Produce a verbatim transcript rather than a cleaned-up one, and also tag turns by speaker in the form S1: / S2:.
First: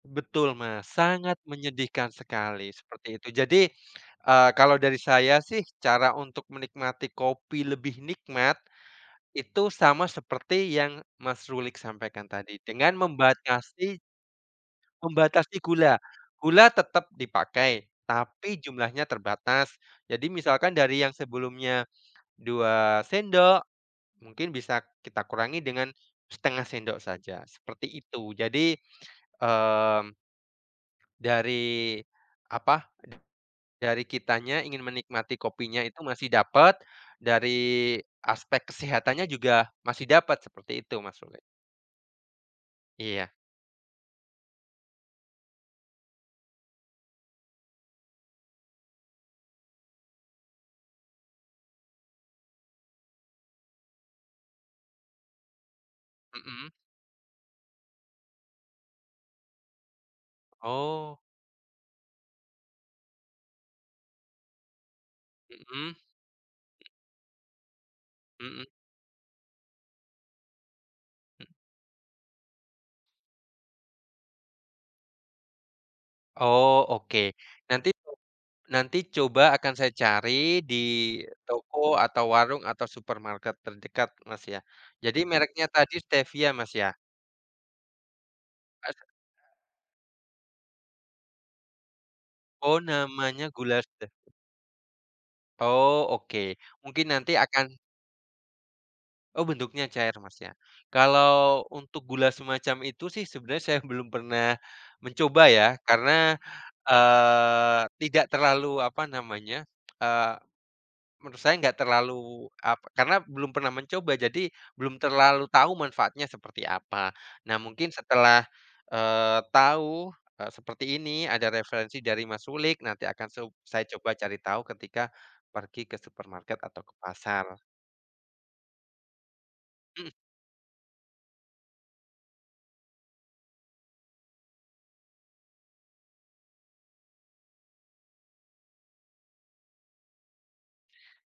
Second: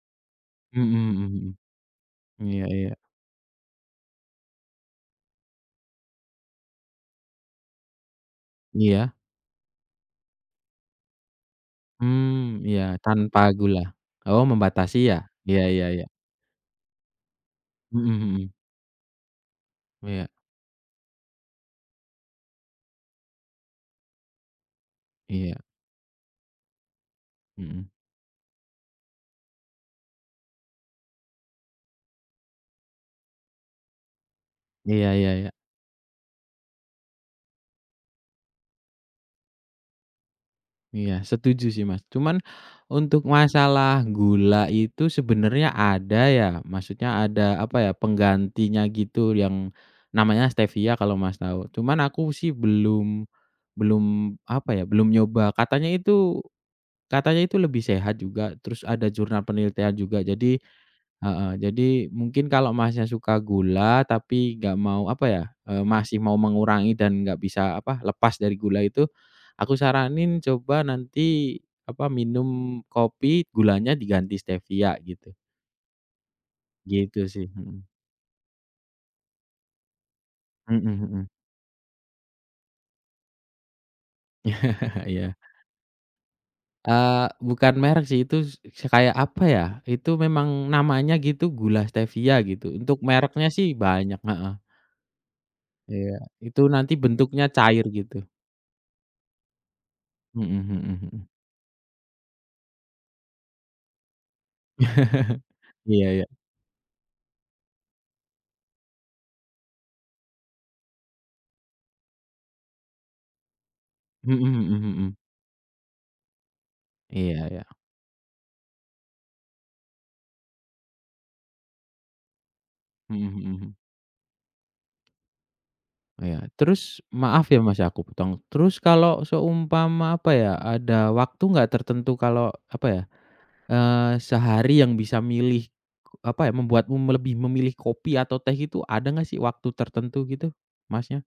S1: Betul, Mas.
S2: Mhm mhm
S1: Sangat
S2: mhm.
S1: menyedihkan
S2: Iya
S1: sekali,
S2: iya.
S1: seperti itu. Jadi, eee, kalau dari saya sih cara untuk menikmati kopi lebih nikmat,
S2: Iya.
S1: itu sama seperti yang, Mas Rulik, sampaikan tadi
S2: Mmm. Iya.
S1: dengan
S2: Tanpa gula?
S1: membatasi
S2: Oh, membatasi ya?
S1: Membatasi
S2: Iya iya
S1: gula.
S2: iya.
S1: Gula tetap dipakai,
S2: Mhm mhm.
S1: tapi jumlahnya terbatas.
S2: Iya.
S1: Jadi misalkan dari yang sebelumnya dua sendok mungkin bisa kita kurangi
S2: Iya.
S1: dengan setengah sendok saja,
S2: Mhm.
S1: seperti itu. Jadi, mmm, dari, apa, dari kitanya ingin
S2: Iya iya
S1: menikmati
S2: iya.
S1: kopinya itu masih dapat, dari aspek kesehatannya juga masih dapat, seperti itu, Mas
S2: Iya
S1: Rulik.
S2: setuju sih, Mas. Cuman untuk
S1: Iya.
S2: masalah gula itu, sebenarnya ada ya, maksudnya ada, apa ya, penggantinya gitu yang namanya stevia kalau, Mas, tahu. Cuman aku sih belum belum, apa ya, belum nyoba. Katanya itu
S1: Mhm.
S2: katanya itu lebih sehat juga, terus ada jurnal penelitian juga. Jadi
S1: Oh.
S2: heeh, jadi, mungkin kalau Masnya suka gula, tapi enggak mau, apa ya, eee,
S1: Mhm.
S2: masih mau mengurangi dan enggak bisa, apa, lepas dari
S1: Mhm.
S2: gula itu, aku saranin coba nanti, apa, minum kopi gulanya diganti stevia gitu.
S1: Oh, oke.
S2: Gitu sih, mhm.
S1: Nanti itu, nanti coba akan saya cari di
S2: Mhm.
S1: toko atau warung atau supermarket terdekat, Mas, ya. Jadi
S2: Iya.
S1: mereknya tadi stevia Mas, ya?
S2: Eee, bukan merek sih, itu s s
S1: Astaga.
S2: kayak apa ya, itu memang namanya gitu, gula stevia gitu,
S1: Oh,
S2: untuk mereknya
S1: namanya
S2: sih
S1: gula
S2: banyak
S1: stevia.
S2: heeh.
S1: Oh,
S2: Iya.
S1: oke.
S2: Itu nanti
S1: Mungkin nanti
S2: bentuknya
S1: akan
S2: cair gitu.
S1: Oh, bentuknya cair, Mas,
S2: Mhm
S1: ya?
S2: mhm mhm.
S1: Kalau untuk gula semacam itu sih sebenarnya saya belum pernah mencoba ya
S2: Iya iya.
S1: karena, eee, tidak terlalu, apa namanya, eee, menurut saya enggak terlalu, apa karena belum pernah mencoba, jadi
S2: Mhm mhm
S1: belum
S2: mhm.
S1: terlalu tahu manfaatnya seperti apa.
S2: Iya
S1: Nah,
S2: iya.
S1: mungkin setelah, eee, tahu, eee, seperti ini, ada referensi dari, Mas Rulik, nanti akan
S2: Mhm
S1: sub
S2: mhm.
S1: saya coba cari tahu ketika pergi ke
S2: Iya.
S1: supermarket atau ke
S2: Terus, maaf
S1: pasar.
S2: ya, Mas, ya aku potong, terus kalau
S1: Mhm.
S2: seumpama, apa ya, ada waktu enggak tertentu kalau, apa ya, eee, sehari yang bisa milih, apa ya, membuatmu me lebih memilih kopi atau teh itu, ada enggak sih waktu tertentu gitu, Masnya?